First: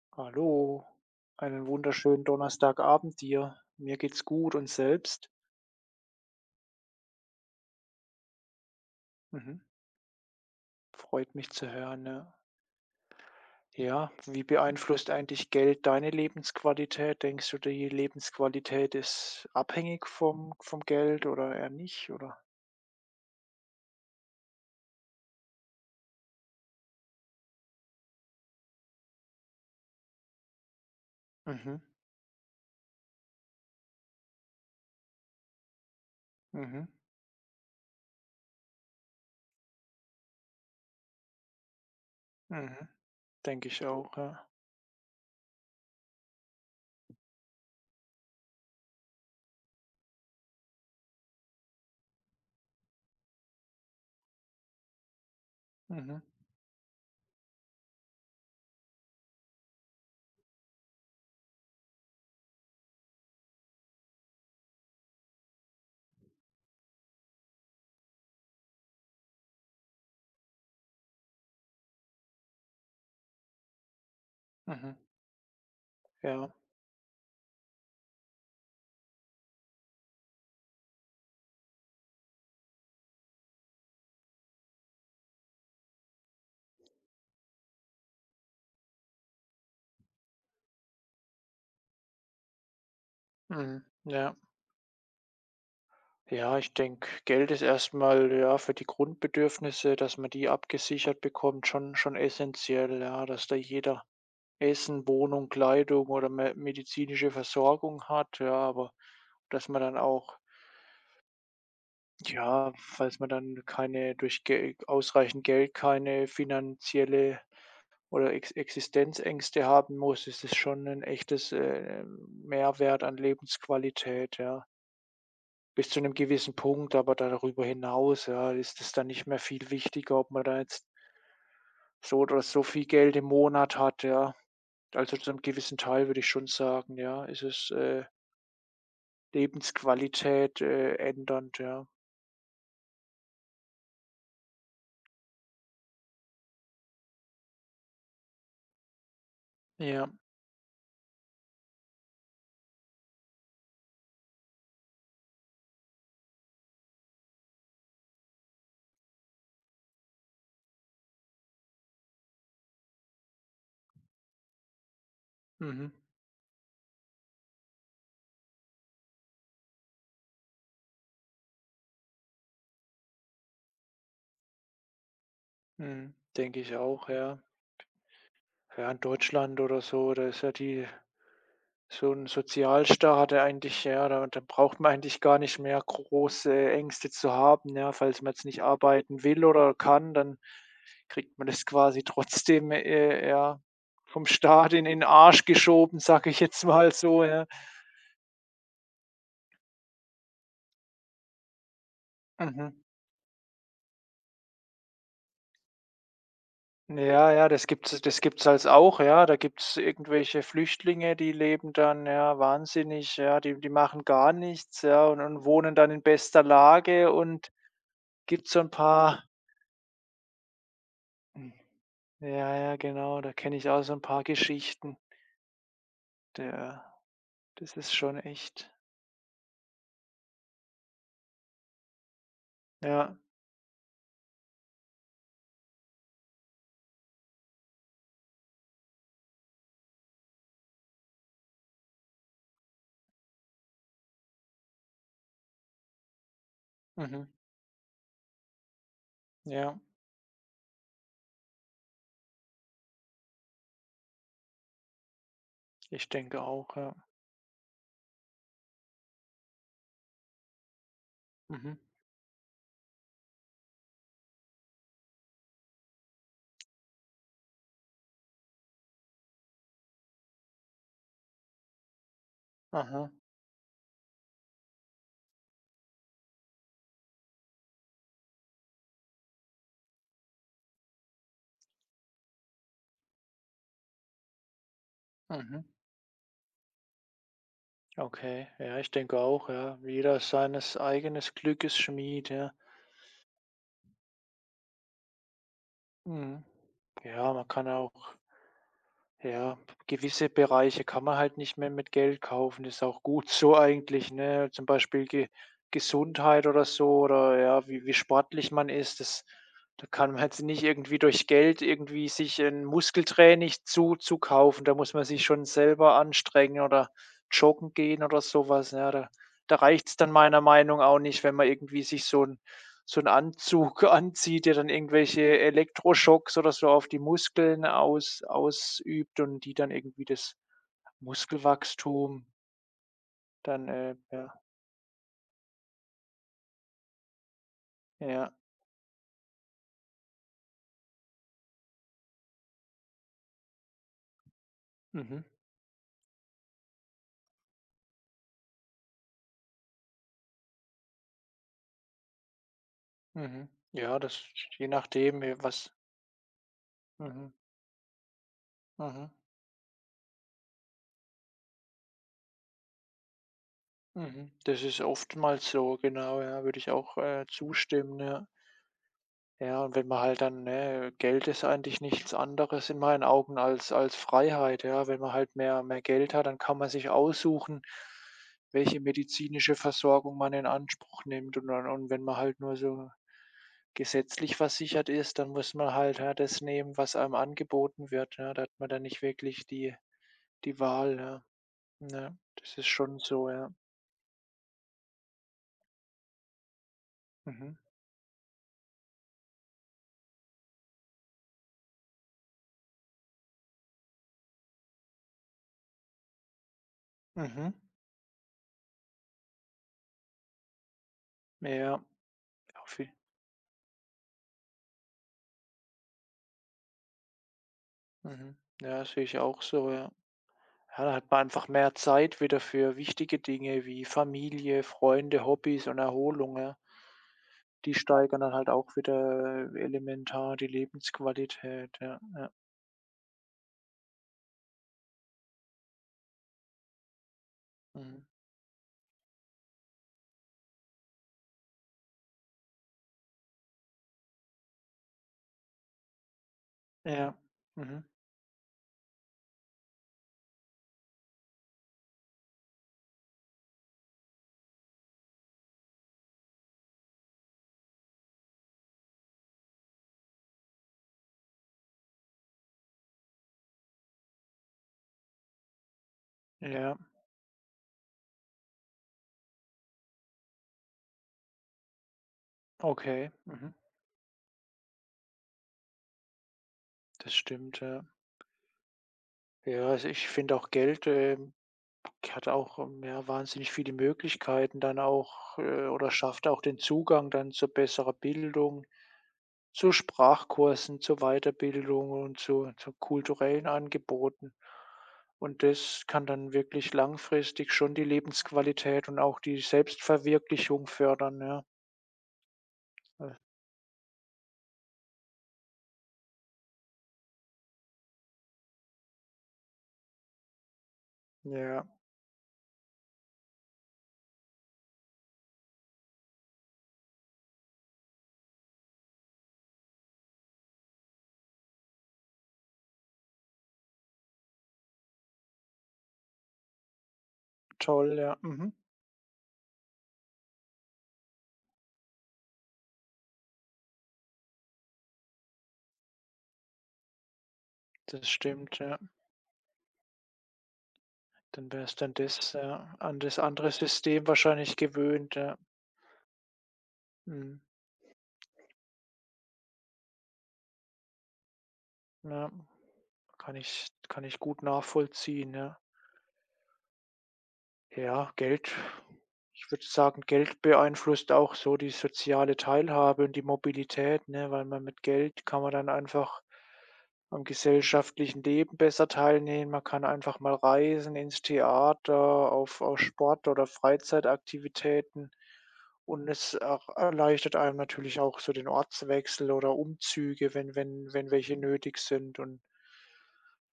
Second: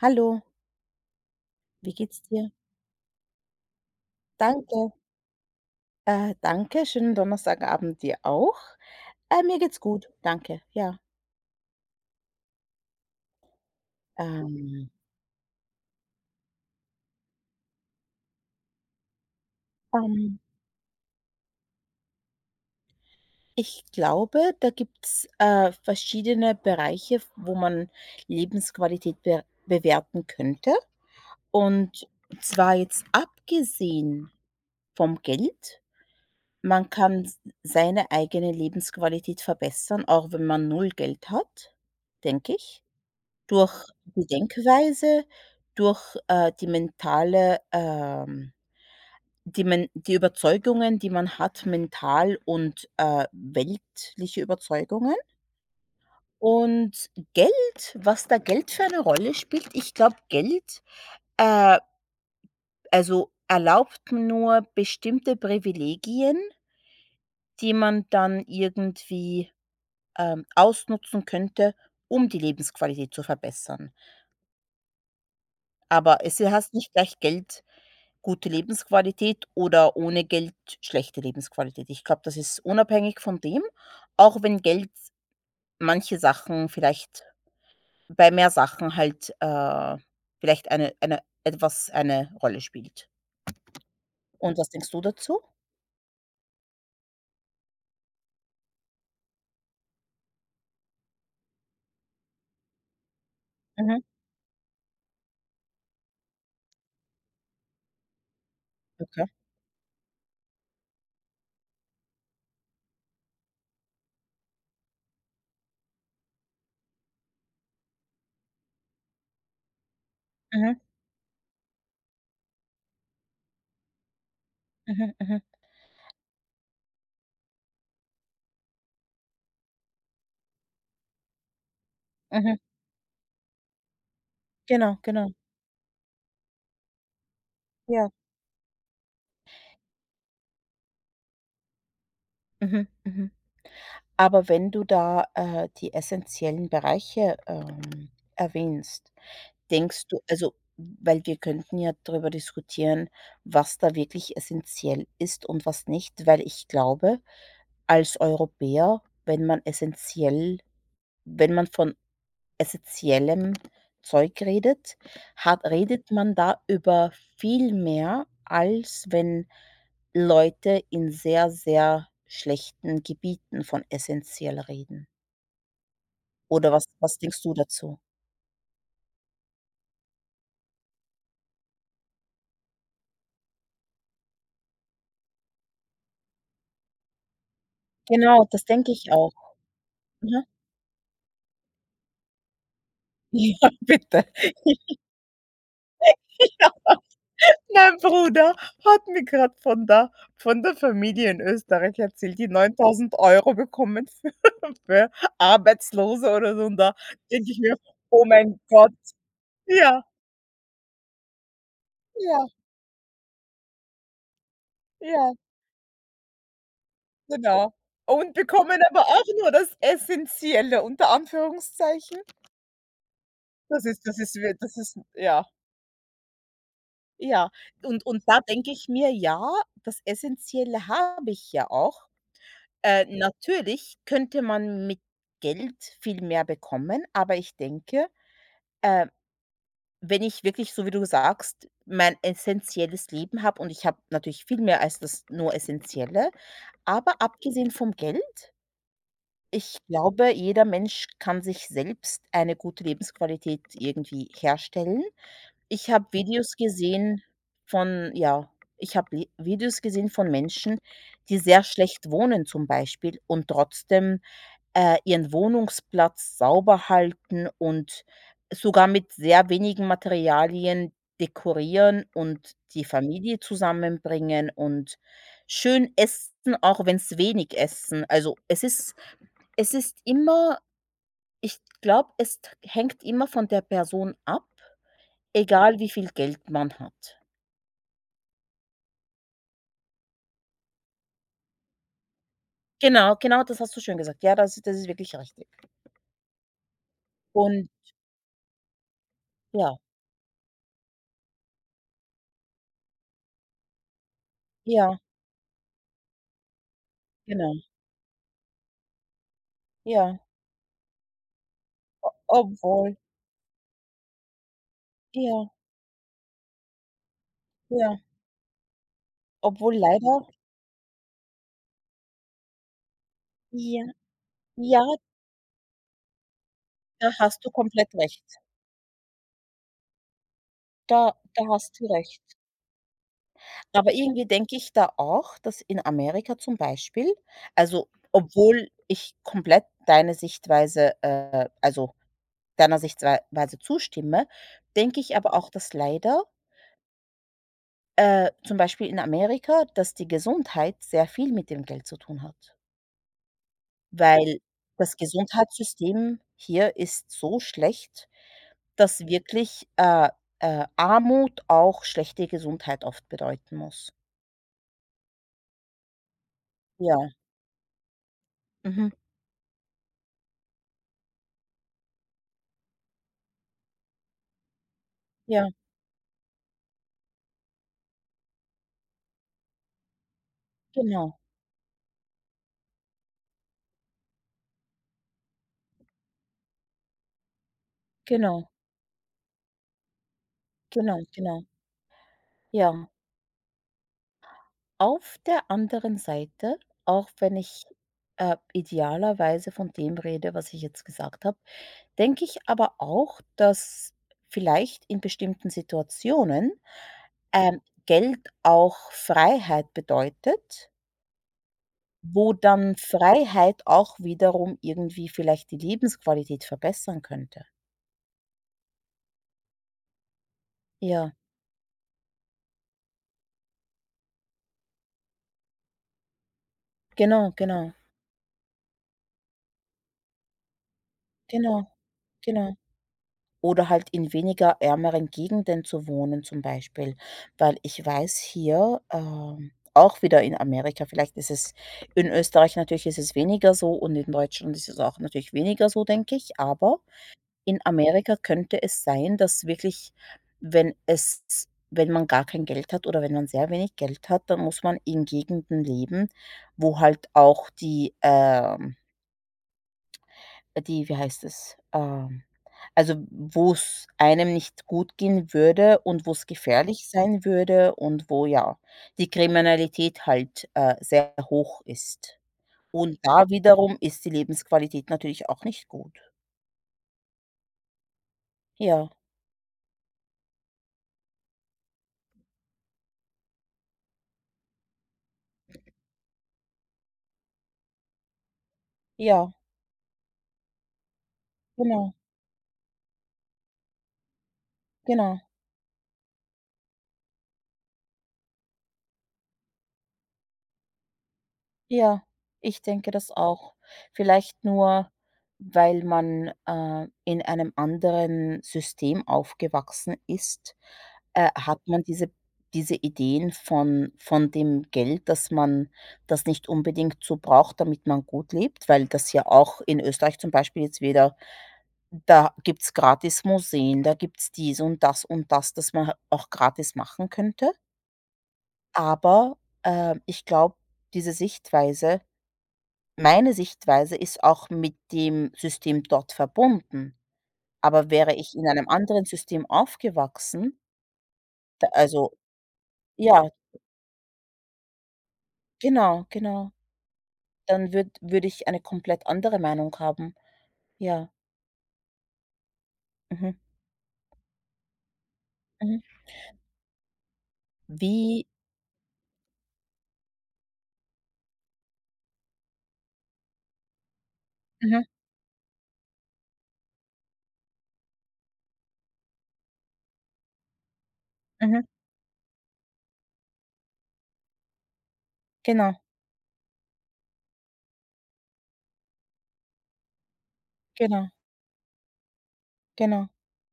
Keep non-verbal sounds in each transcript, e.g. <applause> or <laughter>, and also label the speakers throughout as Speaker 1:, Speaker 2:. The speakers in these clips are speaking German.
Speaker 1: Hallo,
Speaker 2: Hallo, einen
Speaker 1: wie geht's
Speaker 2: wunderschönen
Speaker 1: dir?
Speaker 2: Donnerstagabend dir. Mir geht's gut und
Speaker 1: Danke.
Speaker 2: selbst?
Speaker 1: Danke, schönen Donnerstagabend dir auch. Mir
Speaker 2: Mhm.
Speaker 1: geht's gut, danke, ja.
Speaker 2: Freut mich zu hören, ja. Ja, wie
Speaker 1: Ähm,
Speaker 2: beeinflusst eigentlich Geld deine Lebensqualität? Denkst du, die Lebensqualität ist abhängig
Speaker 1: ähm,
Speaker 2: vom Geld oder eher nicht, oder?
Speaker 1: Ich glaube, da gibt's verschiedene Bereiche, wo man Lebensqualität be bewerten könnte.
Speaker 2: Mhm,
Speaker 1: Und zwar jetzt abgesehen vom Geld.
Speaker 2: mhm,
Speaker 1: Man kann s seine eigene Lebensqualität verbessern, auch wenn man null Geld hat, denke ich.
Speaker 2: mhm. Denke ich
Speaker 1: Durch
Speaker 2: auch,
Speaker 1: die
Speaker 2: ja.
Speaker 1: Denkweise, durch die mentale, die men die Überzeugungen, die man hat, mental und weltliche Überzeugungen.
Speaker 2: Mhm,
Speaker 1: Und Geld was da Geld für eine Rolle spielt, ich glaube, Geld, äh, also erlaubt nur bestimmte Privilegien, die man dann irgendwie, ausnutzen könnte, um die Lebensqualität zu verbessern.
Speaker 2: mhm.
Speaker 1: Aber es
Speaker 2: Ja,
Speaker 1: heißt nicht gleich Geld gute Lebensqualität oder ohne Geld schlechte Lebensqualität. Ich glaube, das ist unabhängig von dem, auch wenn Geld manche Sachen vielleicht bei mehr Sachen halt vielleicht eine Rolle spielt.
Speaker 2: mhm. Ja.
Speaker 1: Und was denkst du dazu?
Speaker 2: Ja, ich denke, Geld ist erstmal ja, für die Grundbedürfnisse, dass man die abgesichert bekommt, schon essentiell, ja, dass da
Speaker 1: Mhm,
Speaker 2: jeder Essen, Wohnung, Kleidung oder me medizinische Versorgung hat, ja, aber
Speaker 1: okay.
Speaker 2: dass man dann auch ja, falls man dann keine durch Gel ausreichend Geld keine finanzielle oder Ex Existenzängste haben muss, ist es
Speaker 1: Mhm,
Speaker 2: schon 'nen echtes, Mehrwert an Lebensqualität, ja.
Speaker 1: mhm, mhm,
Speaker 2: Bis zu einem gewissen Punkt, aber darüber hinaus, ja, ist es dann nicht mehr viel wichtiger, ob man da jetzt so oder
Speaker 1: mhm.
Speaker 2: so viel Geld im Monat hat, ja.
Speaker 1: Genau,
Speaker 2: Also, zu
Speaker 1: genau.
Speaker 2: 'nem gewissen Teil würde ich schon sagen, ja, ist es,
Speaker 1: Ja.
Speaker 2: Lebensqualität, ändernd, ja.
Speaker 1: Mhm, mhm. Aber wenn du da, die essentiellen Bereiche, erwähnst, denkst
Speaker 2: Ja,
Speaker 1: du also, weil wir könnten ja darüber diskutieren, was da wirklich essentiell ist und was nicht, weil ich glaube, als Europäer, wenn man essentiell wenn man von essentiellem Zeug redet, hat
Speaker 2: mhm,
Speaker 1: redet man da über viel mehr, als wenn Leute in sehr, sehr schlechten Gebieten von essentiell reden.
Speaker 2: mhm, denke
Speaker 1: Oder
Speaker 2: ich
Speaker 1: was
Speaker 2: auch,
Speaker 1: was
Speaker 2: ja.
Speaker 1: denkst du dazu?
Speaker 2: Ja, in Deutschland oder so, da ist ja die so 'n Sozialstaat hat er eigentlich ja, da braucht man eigentlich gar nicht mehr große Ängste zu haben, ja? Falls man jetzt
Speaker 1: Genau,
Speaker 2: nicht
Speaker 1: das denke ich
Speaker 2: arbeiten
Speaker 1: auch.
Speaker 2: will oder kann, dann
Speaker 1: Mhm.
Speaker 2: kriegt man das quasi trotzdem,
Speaker 1: <laughs>
Speaker 2: ja,
Speaker 1: Ja, bitte.
Speaker 2: vom Staat in 'n Arsch geschoben, sage ich jetzt mal so, ja.
Speaker 1: Mein Bruder hat mir gerade von der Familie in Österreich erzählt, die
Speaker 2: Mhm.
Speaker 1: 9.000 Euro bekommen für für Arbeitslose oder so, und da
Speaker 2: Ja, ja,
Speaker 1: denke ich
Speaker 2: das
Speaker 1: mir:
Speaker 2: gibt's das
Speaker 1: „Oh
Speaker 2: gibt's
Speaker 1: mein
Speaker 2: halt
Speaker 1: Gott.“
Speaker 2: auch, ja. Da gibt's
Speaker 1: Ja,
Speaker 2: irgendwelche Flüchtlinge, die leben dann, ja,
Speaker 1: ja,
Speaker 2: wahnsinnig, ja, die machen gar nichts, ja, und
Speaker 1: ja,
Speaker 2: und wohnen dann in bester Lage und
Speaker 1: genau. Und
Speaker 2: gibt so 'n
Speaker 1: bekommen aber
Speaker 2: paar
Speaker 1: auch nur das Essentielle, unter
Speaker 2: hm.
Speaker 1: Anführungszeichen.
Speaker 2: Ja, ja, genau, da kenne ich auch
Speaker 1: Das
Speaker 2: so ein
Speaker 1: ist das
Speaker 2: paar
Speaker 1: ist wir das
Speaker 2: Geschichten.
Speaker 1: ist ja,
Speaker 2: Der
Speaker 1: ja.
Speaker 2: das ist schon
Speaker 1: Und da denke
Speaker 2: echt
Speaker 1: ich mir: „Ja, das Essentielle habe ich ja auch.“
Speaker 2: ja,
Speaker 1: natürlich könnte man mit Geld viel mehr bekommen, aber ich denke, äh, wenn ich wirklich, so wie du sagst, mein essentielles Leben habe, und ich habe natürlich viel mehr als das nur Essentielle, aber
Speaker 2: mhm,
Speaker 1: abgesehen vom Geld, ich
Speaker 2: ja,
Speaker 1: glaube, jeder Mensch kann sich selbst eine gute Lebensqualität irgendwie herstellen. Ich habe
Speaker 2: ich denke
Speaker 1: Videos
Speaker 2: auch, ja.
Speaker 1: gesehen von ja, ich habe Li Videos gesehen von Menschen, die sehr
Speaker 2: Mhm,
Speaker 1: schlecht wohnen zum Beispiel und trotzdem, ihren Wohnungsplatz sauber halten und sogar mit sehr wenigen Materialien dekorieren und die
Speaker 2: aha,
Speaker 1: Familie zusammenbringen und schön essen, auch wenn es wenig essen. Also, es ist immer, ich glaube, es t hängt immer von der Person ab,
Speaker 2: mhm,
Speaker 1: egal wie viel Geld man hat.
Speaker 2: okay. Ja, ich denke auch, ja. Jeder seines eigenes Glückes Schmied, ja.
Speaker 1: Genau, genau, das hast du schön gesagt. Ja, das das ist wirklich richtig.
Speaker 2: Mhm. Ja, man
Speaker 1: Und
Speaker 2: kann auch ja,
Speaker 1: ja,
Speaker 2: gewisse Bereiche kann man halt nicht mehr mit Geld kaufen, ist auch gut <laughs> so eigentlich, ne? Zum
Speaker 1: ja,
Speaker 2: Beispiel Ge Gesundheit oder so oder
Speaker 1: genau,
Speaker 2: ja, wie sportlich man ist, das da kann
Speaker 1: ja,
Speaker 2: man jetzt nicht irgendwie durch Geld irgendwie sich ein
Speaker 1: obwohl
Speaker 2: Muskeltraining zu kaufen. Da muss man sich
Speaker 1: ja,
Speaker 2: schon selber anstrengen oder joggen
Speaker 1: ja,
Speaker 2: gehen oder sowas ja. Da da
Speaker 1: obwohl
Speaker 2: reicht's dann
Speaker 1: leider
Speaker 2: meiner Meinung auch nicht, wenn man irgendwie sich so 'n
Speaker 1: ja,
Speaker 2: Anzug <laughs> anzieht, der dann
Speaker 1: ja,
Speaker 2: irgendwelche Elektroschocks oder so auf die
Speaker 1: da hast du
Speaker 2: Muskeln
Speaker 1: komplett recht.
Speaker 2: ausübt und die dann irgendwie das
Speaker 1: Da da hast du recht.
Speaker 2: Muskelwachstum dann,
Speaker 1: Aber irgendwie
Speaker 2: ja,
Speaker 1: denke ich da auch, dass in Amerika zum Beispiel also,
Speaker 2: ja,
Speaker 1: obwohl ich komplett deine Sichtweise, also deiner Sichtweise zustimme, denke ich
Speaker 2: mhm,
Speaker 1: aber auch, dass leider, zum Beispiel in Amerika, dass die Gesundheit sehr viel mit dem Geld zu tun hat.
Speaker 2: mhm. Ja, das
Speaker 1: Weil
Speaker 2: je
Speaker 1: das
Speaker 2: nachdem, was
Speaker 1: Gesundheitssystem hier ist
Speaker 2: mhm,
Speaker 1: so schlecht, dass
Speaker 2: mhm,
Speaker 1: wirklich, Armut auch schlechte Gesundheit oft bedeuten muss.
Speaker 2: mhm. Das ist oftmals so, genau, ja, würde ich auch,
Speaker 1: Ja,
Speaker 2: zustimmen, ja.
Speaker 1: mhm,
Speaker 2: Ja, und wenn man halt dann ne, Geld ist eigentlich nichts anderes in meinen Augen als als Freiheit, ja. Wenn man halt
Speaker 1: ja,
Speaker 2: mehr Geld hat, dann kann man sich aussuchen, welche medizinische Versorgung man in Anspruch
Speaker 1: genau,
Speaker 2: nimmt. Und dann und wenn man halt nur so gesetzlich versichert ist, dann muss man halt, ja, das nehmen, was einem angeboten wird, ja. Da
Speaker 1: genau,
Speaker 2: hat man dann nicht wirklich die Wahl,
Speaker 1: genau,
Speaker 2: ja.
Speaker 1: genau,
Speaker 2: Ja, das ist
Speaker 1: ja.
Speaker 2: schon so, ja.
Speaker 1: Auf der anderen Seite, auch wenn
Speaker 2: Mhm.
Speaker 1: ich, idealerweise von dem rede, was ich jetzt gesagt habe, denke ich aber auch, dass vielleicht in bestimmten Situationen,
Speaker 2: Mhm.
Speaker 1: ähm, Geld auch Freiheit bedeutet,
Speaker 2: Ja,
Speaker 1: wo
Speaker 2: ja,
Speaker 1: dann
Speaker 2: auf je
Speaker 1: Freiheit auch wiederum irgendwie vielleicht die Lebensqualität verbessern könnte.
Speaker 2: mhm. Ja, sehe ich auch so, ja. Ja, da hat
Speaker 1: Ja,
Speaker 2: man einfach mehr Zeit wieder für wichtige Dinge wie Familie, Freunde, Hobbys und Erholung, ja.
Speaker 1: genau, genau,
Speaker 2: Die steigern dann halt auch wieder elementar die
Speaker 1: genau,
Speaker 2: Lebensqualität, ja, ja.
Speaker 1: genau. Oder halt in weniger ärmeren Gegenden zu wohnen zum Beispiel, weil ich
Speaker 2: Mhm.
Speaker 1: weiß hier, auch wieder in Amerika, vielleicht ist es in Österreich, natürlich ist es weniger so, und in Deutschland ist es auch natürlich weniger so, denke ich, aber
Speaker 2: Ja.
Speaker 1: in
Speaker 2: Mhm.
Speaker 1: Amerika könnte es sein, dass wirklich, wenn man gar kein Geld hat oder wenn man sehr wenig Geld hat, dann muss man in Gegenden leben, wo halt auch die, wie heißt es? Also, wo es einem nicht gut gehen würde und wo es
Speaker 2: Ja,
Speaker 1: gefährlich sein würde und wo, ja, die Kriminalität halt sehr hoch ist. Und
Speaker 2: okay.
Speaker 1: da
Speaker 2: Mhm.
Speaker 1: wiederum ist die Lebensqualität natürlich auch nicht gut.
Speaker 2: Das stimmt, ja.
Speaker 1: Ja,
Speaker 2: Ja, also ich finde auch Geld, ich hatte auch, ja, wahnsinnig viele Möglichkeiten dann auch, oder schaffte auch den Zugang dann zu besserer Bildung,
Speaker 1: ja,
Speaker 2: zu Sprachkursen, zu Weiterbildung
Speaker 1: genau,
Speaker 2: und zu kulturellen Angeboten.
Speaker 1: genau.
Speaker 2: Und das kann dann wirklich langfristig schon die Lebensqualität und auch die Selbstverwirklichung fördern, ja.
Speaker 1: Ja, ich denke das
Speaker 2: Äh,
Speaker 1: auch. Vielleicht nur, weil man, in einem anderen System aufgewachsen ist, hat
Speaker 2: ja,
Speaker 1: man diese Ideen von dem Geld, dass man das nicht unbedingt so braucht, damit man gut lebt, weil das ja auch in Österreich zum Beispiel jetzt wieder, da gibt's gratis Museen, da gibt's dies und das, das man auch gratis machen könnte.
Speaker 2: toll, ja, mhm.
Speaker 1: Aber, ich glaube, diese Sichtweise meine Sichtweise ist auch mit dem System dort verbunden. Aber
Speaker 2: Das
Speaker 1: wäre ich in
Speaker 2: stimmt,
Speaker 1: einem
Speaker 2: ja.
Speaker 1: anderen System aufgewachsen,
Speaker 2: Dann
Speaker 1: da
Speaker 2: wärst dann
Speaker 1: also
Speaker 2: das, ja an das
Speaker 1: ja,
Speaker 2: andere System wahrscheinlich gewöhnt, ja.
Speaker 1: genau, genau,
Speaker 2: Mhm,
Speaker 1: dann würd würde würd ich eine komplett andere Meinung haben. Ja,
Speaker 2: ja.
Speaker 1: mhm,
Speaker 2: Kann ich gut nachvollziehen, ja.
Speaker 1: mhm.
Speaker 2: Ja,
Speaker 1: Wie
Speaker 2: Geld ich würde sagen, Geld beeinflusst auch so die soziale Teilhabe und die Mobilität, ne, weil man mit
Speaker 1: mhm,
Speaker 2: Geld kann man dann einfach am gesellschaftlichen Leben besser teilnehmen. Man kann einfach mal reisen ins
Speaker 1: mhm,
Speaker 2: Theater, auf Sport oder Freizeitaktivitäten
Speaker 1: genau,
Speaker 2: und es auch erleichtert einem natürlich auch so den Ortswechsel oder Umzüge, wenn wenn
Speaker 1: genau,
Speaker 2: wenn welche nötig sind und
Speaker 1: genau.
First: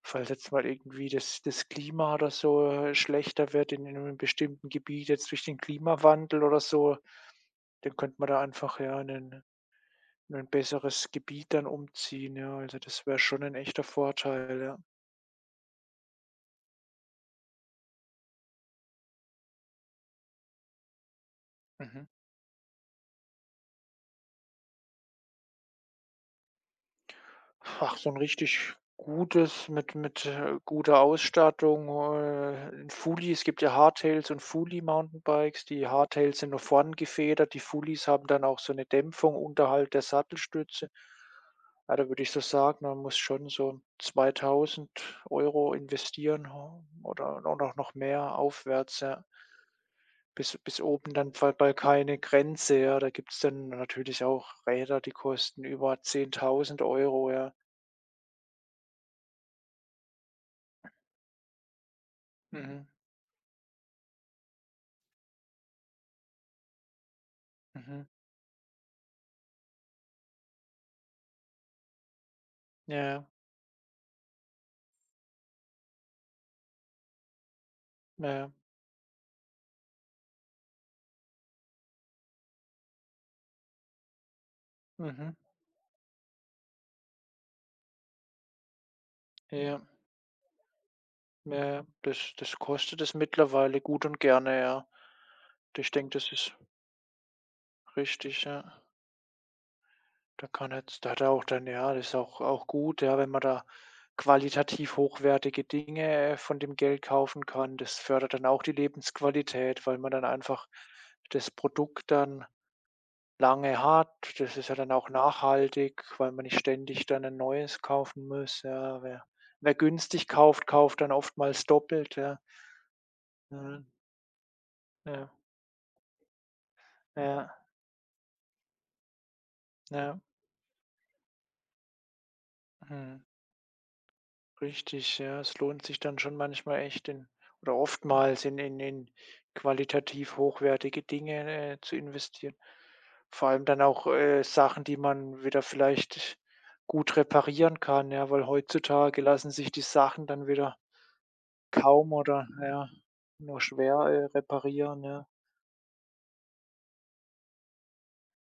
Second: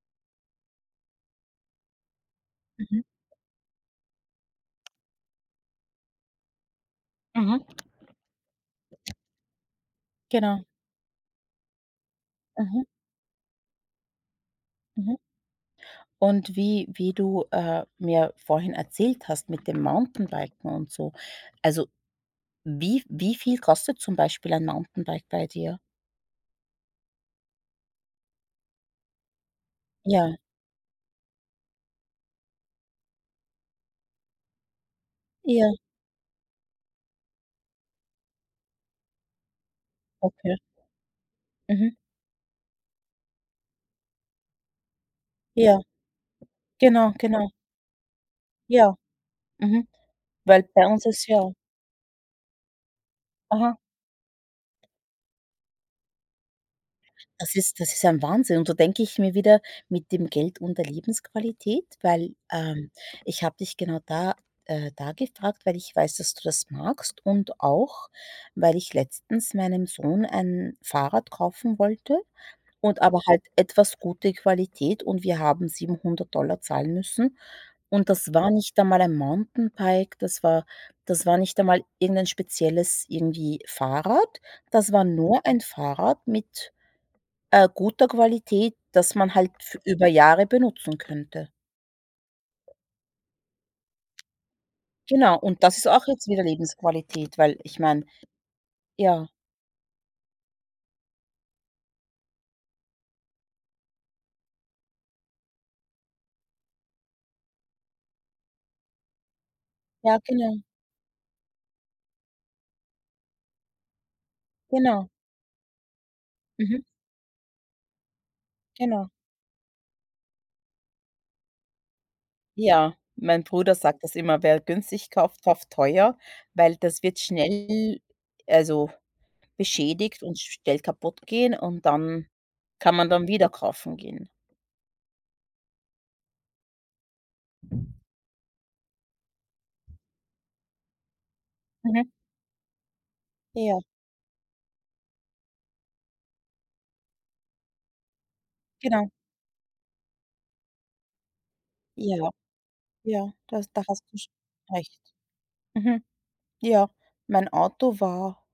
Speaker 2: falls jetzt mal irgendwie das Klima oder so,
Speaker 1: Mhm,
Speaker 2: schlechter wird in 'nem bestimmten Gebiet jetzt durch den Klimawandel oder so,
Speaker 1: mhm,
Speaker 2: dann könnte man da einfach, ja, 'nen ein in ein
Speaker 1: genau,
Speaker 2: besseres Gebiet dann umziehen, ja. Also,
Speaker 1: mhm,
Speaker 2: das wäre schon ein echter Vorteil, ja.
Speaker 1: mhm. Und wie du, mir vorhin erzählt hast mit dem Mountainbiken und so. Also,
Speaker 2: Mhm.
Speaker 1: wie viel kostet zum Beispiel ein Mountainbike bei dir?
Speaker 2: Ach, so 'n richtig gutes mit
Speaker 1: Ja,
Speaker 2: mit, guter Ausstattung, 'n Fully. Es gibt ja Hardtails und Fully-Mountainbikes.
Speaker 1: ja,
Speaker 2: Die Hardtails sind nach vorn gefedert, die Fullys haben dann auch so 'ne Dämpfung unterhalb der
Speaker 1: okay.
Speaker 2: Sattelstütze.
Speaker 1: Mhm.
Speaker 2: Ja, da würde ich so sagen, man muss schon so 2.000 Euro
Speaker 1: Ja,
Speaker 2: investieren
Speaker 1: genau,
Speaker 2: oder
Speaker 1: genau.
Speaker 2: auch noch mehr
Speaker 1: Ja,
Speaker 2: aufwärts, ja.
Speaker 1: mhm.
Speaker 2: Bis
Speaker 1: Weil
Speaker 2: bis
Speaker 1: bei uns
Speaker 2: oben
Speaker 1: ist
Speaker 2: dann
Speaker 1: ja
Speaker 2: bei keine Grenze, ja. Da gibt's dann
Speaker 1: aha.
Speaker 2: natürlich auch Räder, die kosten über 10.000 Euro ja.
Speaker 1: Das ist ja ein Wahnsinn, und da denke ich mir wieder mit dem Geld und der Lebensqualität, weil,
Speaker 2: Mhm.
Speaker 1: ich habe dich genau da da gefragt, weil ich weiß, dass du das magst und
Speaker 2: Mhm.
Speaker 1: auch, weil ich letztens meinem Sohn ein Fahrrad kaufen wollte, und aber
Speaker 2: Ja,
Speaker 1: halt etwas gute Qualität, und wir haben 700 zahlen müssen. Und das war
Speaker 2: ja,
Speaker 1: nicht einmal ein Mountainbike, das war nicht einmal irgendein spezielles irgendwie Fahrrad. Das war
Speaker 2: mhm.
Speaker 1: nur ein Fahrrad mit, guter Qualität, das man halt f
Speaker 2: Ja,
Speaker 1: über Jahre benutzen könnte.
Speaker 2: ja, das das kostet es mittlerweile gut und gerne, ja.
Speaker 1: Genau, und das ist
Speaker 2: Ich
Speaker 1: auch
Speaker 2: denke,
Speaker 1: jetzt
Speaker 2: das
Speaker 1: wieder
Speaker 2: ist
Speaker 1: Lebensqualität, weil ich meine
Speaker 2: richtig, ja.
Speaker 1: ja,
Speaker 2: Da kann jetzt da hat er auch dann ja, das ist auch gut, ja, wenn man da qualitativ hochwertige Dinge, von dem Geld kaufen kann. Das fördert dann auch die Lebensqualität, weil man
Speaker 1: ja,
Speaker 2: dann
Speaker 1: genau,
Speaker 2: einfach das Produkt dann lange hat. Das ist ja dann
Speaker 1: genau.
Speaker 2: auch nachhaltig, weil man nicht
Speaker 1: Mhm,
Speaker 2: ständig dann ein neues kaufen muss, ja.
Speaker 1: genau.
Speaker 2: Wer günstig kauft, kauft dann oftmals doppelt, ja.
Speaker 1: Ja, mein Bruder
Speaker 2: Mhm.
Speaker 1: sagt das immer: „Wer günstig
Speaker 2: Ja,
Speaker 1: kauft, kauft teuer“, weil das wird
Speaker 2: ja,
Speaker 1: schnell, also,
Speaker 2: ja.
Speaker 1: beschädigt und schnell kaputt gehen, und dann kann man
Speaker 2: Mhm.
Speaker 1: dann wieder kaufen gehen.
Speaker 2: Richtig, ja. Es lohnt sich dann schon manchmal echt in oder oftmals in qualitativ hochwertige Dinge, zu
Speaker 1: Mhm.
Speaker 2: investieren. Vor allem dann
Speaker 1: Ja,
Speaker 2: auch, Sachen, die man wieder vielleicht gut reparieren kann, ja, weil
Speaker 1: genau.
Speaker 2: heutzutage lassen sich die Sachen dann wieder kaum
Speaker 1: Ja,
Speaker 2: oder ja,
Speaker 1: ja,
Speaker 2: nur
Speaker 1: das da
Speaker 2: schwer,
Speaker 1: hast du sch recht.
Speaker 2: reparieren, ja.
Speaker 1: Mhm. Ja, mein Auto war,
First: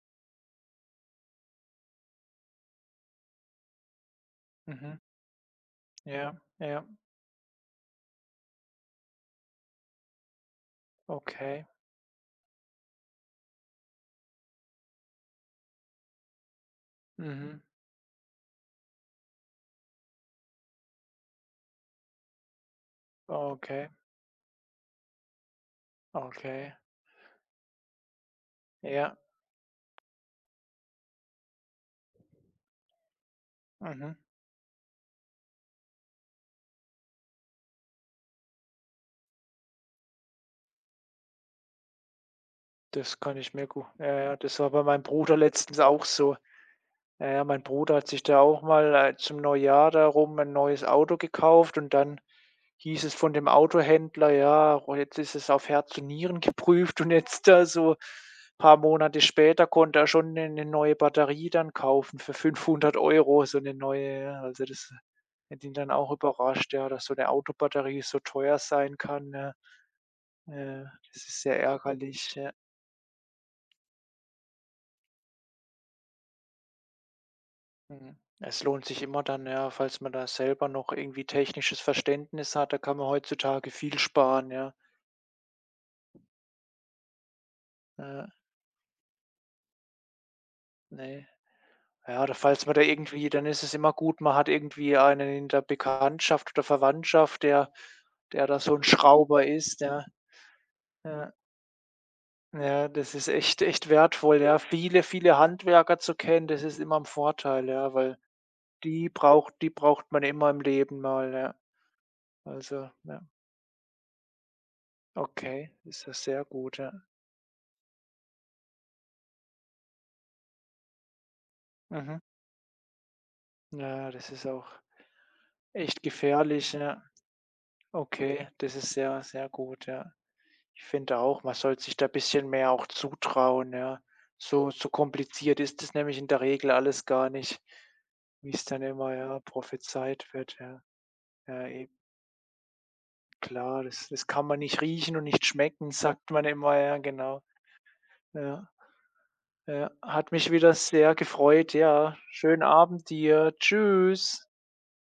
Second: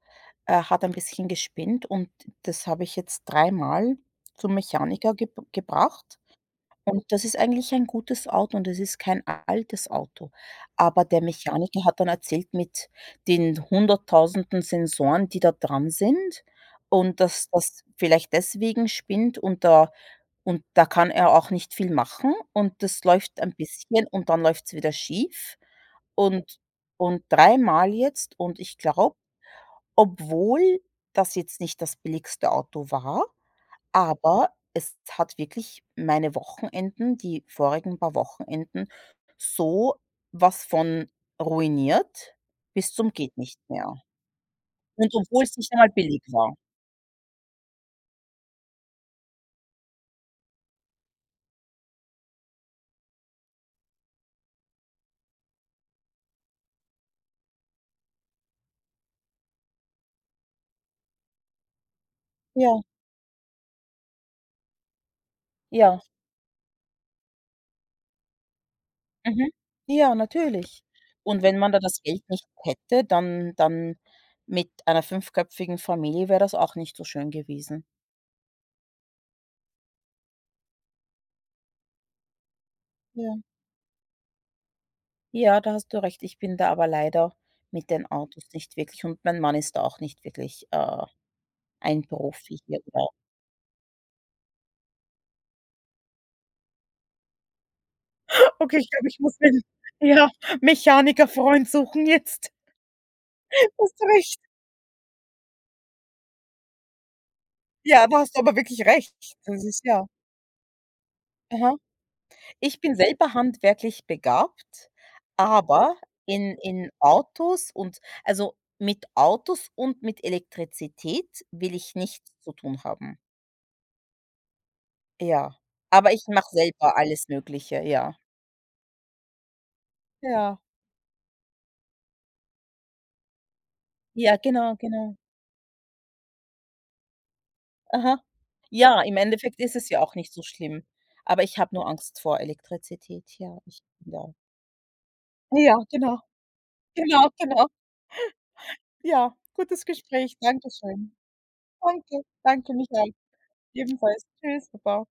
Speaker 1: hat ein bisschen gespinnt, und das habe ich jetzt dreimal zum
Speaker 2: Mhm.
Speaker 1: Mechaniker gebracht.
Speaker 2: Ja, ja,
Speaker 1: Und das ist eigentlich ein gutes Auto, und es ist kein altes Auto. Aber der
Speaker 2: okay.
Speaker 1: Mechaniker hat dann erzählt mit den Hunderttausenden Sensoren, die da dran sind, und dass
Speaker 2: Mhm.
Speaker 1: das vielleicht deswegen spinnt, und da kann er auch nicht viel machen, und das läuft ein
Speaker 2: Okay,
Speaker 1: bisschen und dann läuft es wieder schief, und
Speaker 2: okay.
Speaker 1: dreimal jetzt, und ich glaube,
Speaker 2: Ja,
Speaker 1: obwohl das jetzt nicht das billigste Auto war,
Speaker 2: mhm.
Speaker 1: aber es hat wirklich meine Wochenenden, die vorigen paar Wochenenden, so was von ruiniert bis zum
Speaker 2: Das
Speaker 1: geht
Speaker 2: kann ich
Speaker 1: nicht
Speaker 2: mir gut
Speaker 1: mehr.
Speaker 2: ja, ja, das war bei meinem
Speaker 1: Und
Speaker 2: Bruder
Speaker 1: obwohl es nicht
Speaker 2: letztens
Speaker 1: einmal
Speaker 2: auch
Speaker 1: billig
Speaker 2: so.
Speaker 1: war.
Speaker 2: Ja, ja, mein Bruder hat sich da auch mal, zum Neujahr darum ein neues Auto gekauft und dann hieß es von dem Autohändler: „Ja, oh, jetzt ist es auf Herz und Nieren geprüft“, und jetzt da so ein paar Monate später konnte er schon eine neue Batterie dann kaufen für
Speaker 1: Ja,
Speaker 2: 500 Euro so eine neue, ja. Also, das hat ihn dann
Speaker 1: ja,
Speaker 2: auch überrascht, ja, dass so eine Autobatterie so teuer sein kann,
Speaker 1: mhm.
Speaker 2: ja.
Speaker 1: Ja, natürlich.
Speaker 2: Ja, das
Speaker 1: Und
Speaker 2: ist
Speaker 1: wenn
Speaker 2: sehr
Speaker 1: man da das Geld
Speaker 2: ärgerlich,
Speaker 1: nicht
Speaker 2: ja.
Speaker 1: hätte, dann dann mit einer fünfköpfigen Familie wäre das auch nicht so schön gewesen.
Speaker 2: Mhm. Es lohnt sich immer dann, ja, falls man da selber noch irgendwie technisches Verständnis hat, da kann man
Speaker 1: Ja.
Speaker 2: heutzutage viel sparen, ja.
Speaker 1: Ja, da hast du recht. Ich bin da aber leider mit den
Speaker 2: Ja,
Speaker 1: Autos nicht wirklich, und mein Mann ist da auch nicht wirklich,
Speaker 2: ne.
Speaker 1: ein
Speaker 2: Ja, oder
Speaker 1: Profi
Speaker 2: falls man
Speaker 1: hier
Speaker 2: da
Speaker 1: oder
Speaker 2: irgendwie dann ist es immer gut, man hat irgendwie einen in der Bekanntschaft oder Verwandtschaft, der da so
Speaker 1: okay,
Speaker 2: ein
Speaker 1: ich glaube, ich muss
Speaker 2: Schrauber
Speaker 1: mir <laughs> 'n,
Speaker 2: ist, ja.
Speaker 1: ja,
Speaker 2: Ja,
Speaker 1: Mechanikerfreund suchen jetzt.
Speaker 2: ja, das ist echt
Speaker 1: <laughs>
Speaker 2: echt
Speaker 1: Hast du recht.
Speaker 2: wertvoll, ja. Viele, viele Handwerker zu kennen, das ist immer ein Vorteil, ja,
Speaker 1: Ja,
Speaker 2: weil
Speaker 1: da hast du aber wirklich
Speaker 2: die
Speaker 1: recht.
Speaker 2: braucht
Speaker 1: Das
Speaker 2: die
Speaker 1: ist ja
Speaker 2: braucht man immer im Leben mal, ja.
Speaker 1: aha. Ich
Speaker 2: Also,
Speaker 1: bin
Speaker 2: ja.
Speaker 1: selber handwerklich begabt,
Speaker 2: Okay,
Speaker 1: aber
Speaker 2: ist ja sehr
Speaker 1: in
Speaker 2: gut,
Speaker 1: in
Speaker 2: ja.
Speaker 1: Autos und also, mit Autos und mit Elektrizität will ich
Speaker 2: Mhm.
Speaker 1: nichts zu tun haben.
Speaker 2: Ja, das ist auch
Speaker 1: Ja,
Speaker 2: echt
Speaker 1: aber ich mache
Speaker 2: gefährlich,
Speaker 1: selber
Speaker 2: ja.
Speaker 1: alles Mögliche, ja.
Speaker 2: Okay, das ist sehr, sehr gut, ja.
Speaker 1: Ja,
Speaker 2: Ich finde auch, man sollte sich da ein bisschen mehr auch zutrauen, ja.
Speaker 1: ja,
Speaker 2: So
Speaker 1: genau,
Speaker 2: so
Speaker 1: genau.
Speaker 2: kompliziert ist das nämlich in der Regel alles gar nicht,
Speaker 1: Aha.
Speaker 2: wie es dann
Speaker 1: Ja,
Speaker 2: immer,
Speaker 1: im
Speaker 2: ja,
Speaker 1: Endeffekt ist es ja auch
Speaker 2: prophezeit
Speaker 1: nicht so
Speaker 2: wird, ja.
Speaker 1: schlimm. Aber ich
Speaker 2: Ja,
Speaker 1: habe nur
Speaker 2: eben,
Speaker 1: Angst vor Elektrizität, ja. Ich
Speaker 2: klar, das das
Speaker 1: ja.
Speaker 2: kann man nicht riechen und nicht
Speaker 1: Ja,
Speaker 2: schmecken, <laughs>
Speaker 1: genau.
Speaker 2: sagt man immer, ja,
Speaker 1: Genau,
Speaker 2: genau.
Speaker 1: genau.
Speaker 2: Ja,
Speaker 1: Ja, gutes
Speaker 2: ja. Hat
Speaker 1: Gespräch.
Speaker 2: mich wieder
Speaker 1: Dankeschön.
Speaker 2: sehr gefreut, ja.
Speaker 1: Danke,
Speaker 2: Schönen
Speaker 1: danke,
Speaker 2: Abend
Speaker 1: Michael, auch.
Speaker 2: dir.
Speaker 1: Ebenfalls.
Speaker 2: Tschüss.
Speaker 1: Tschüss, baba.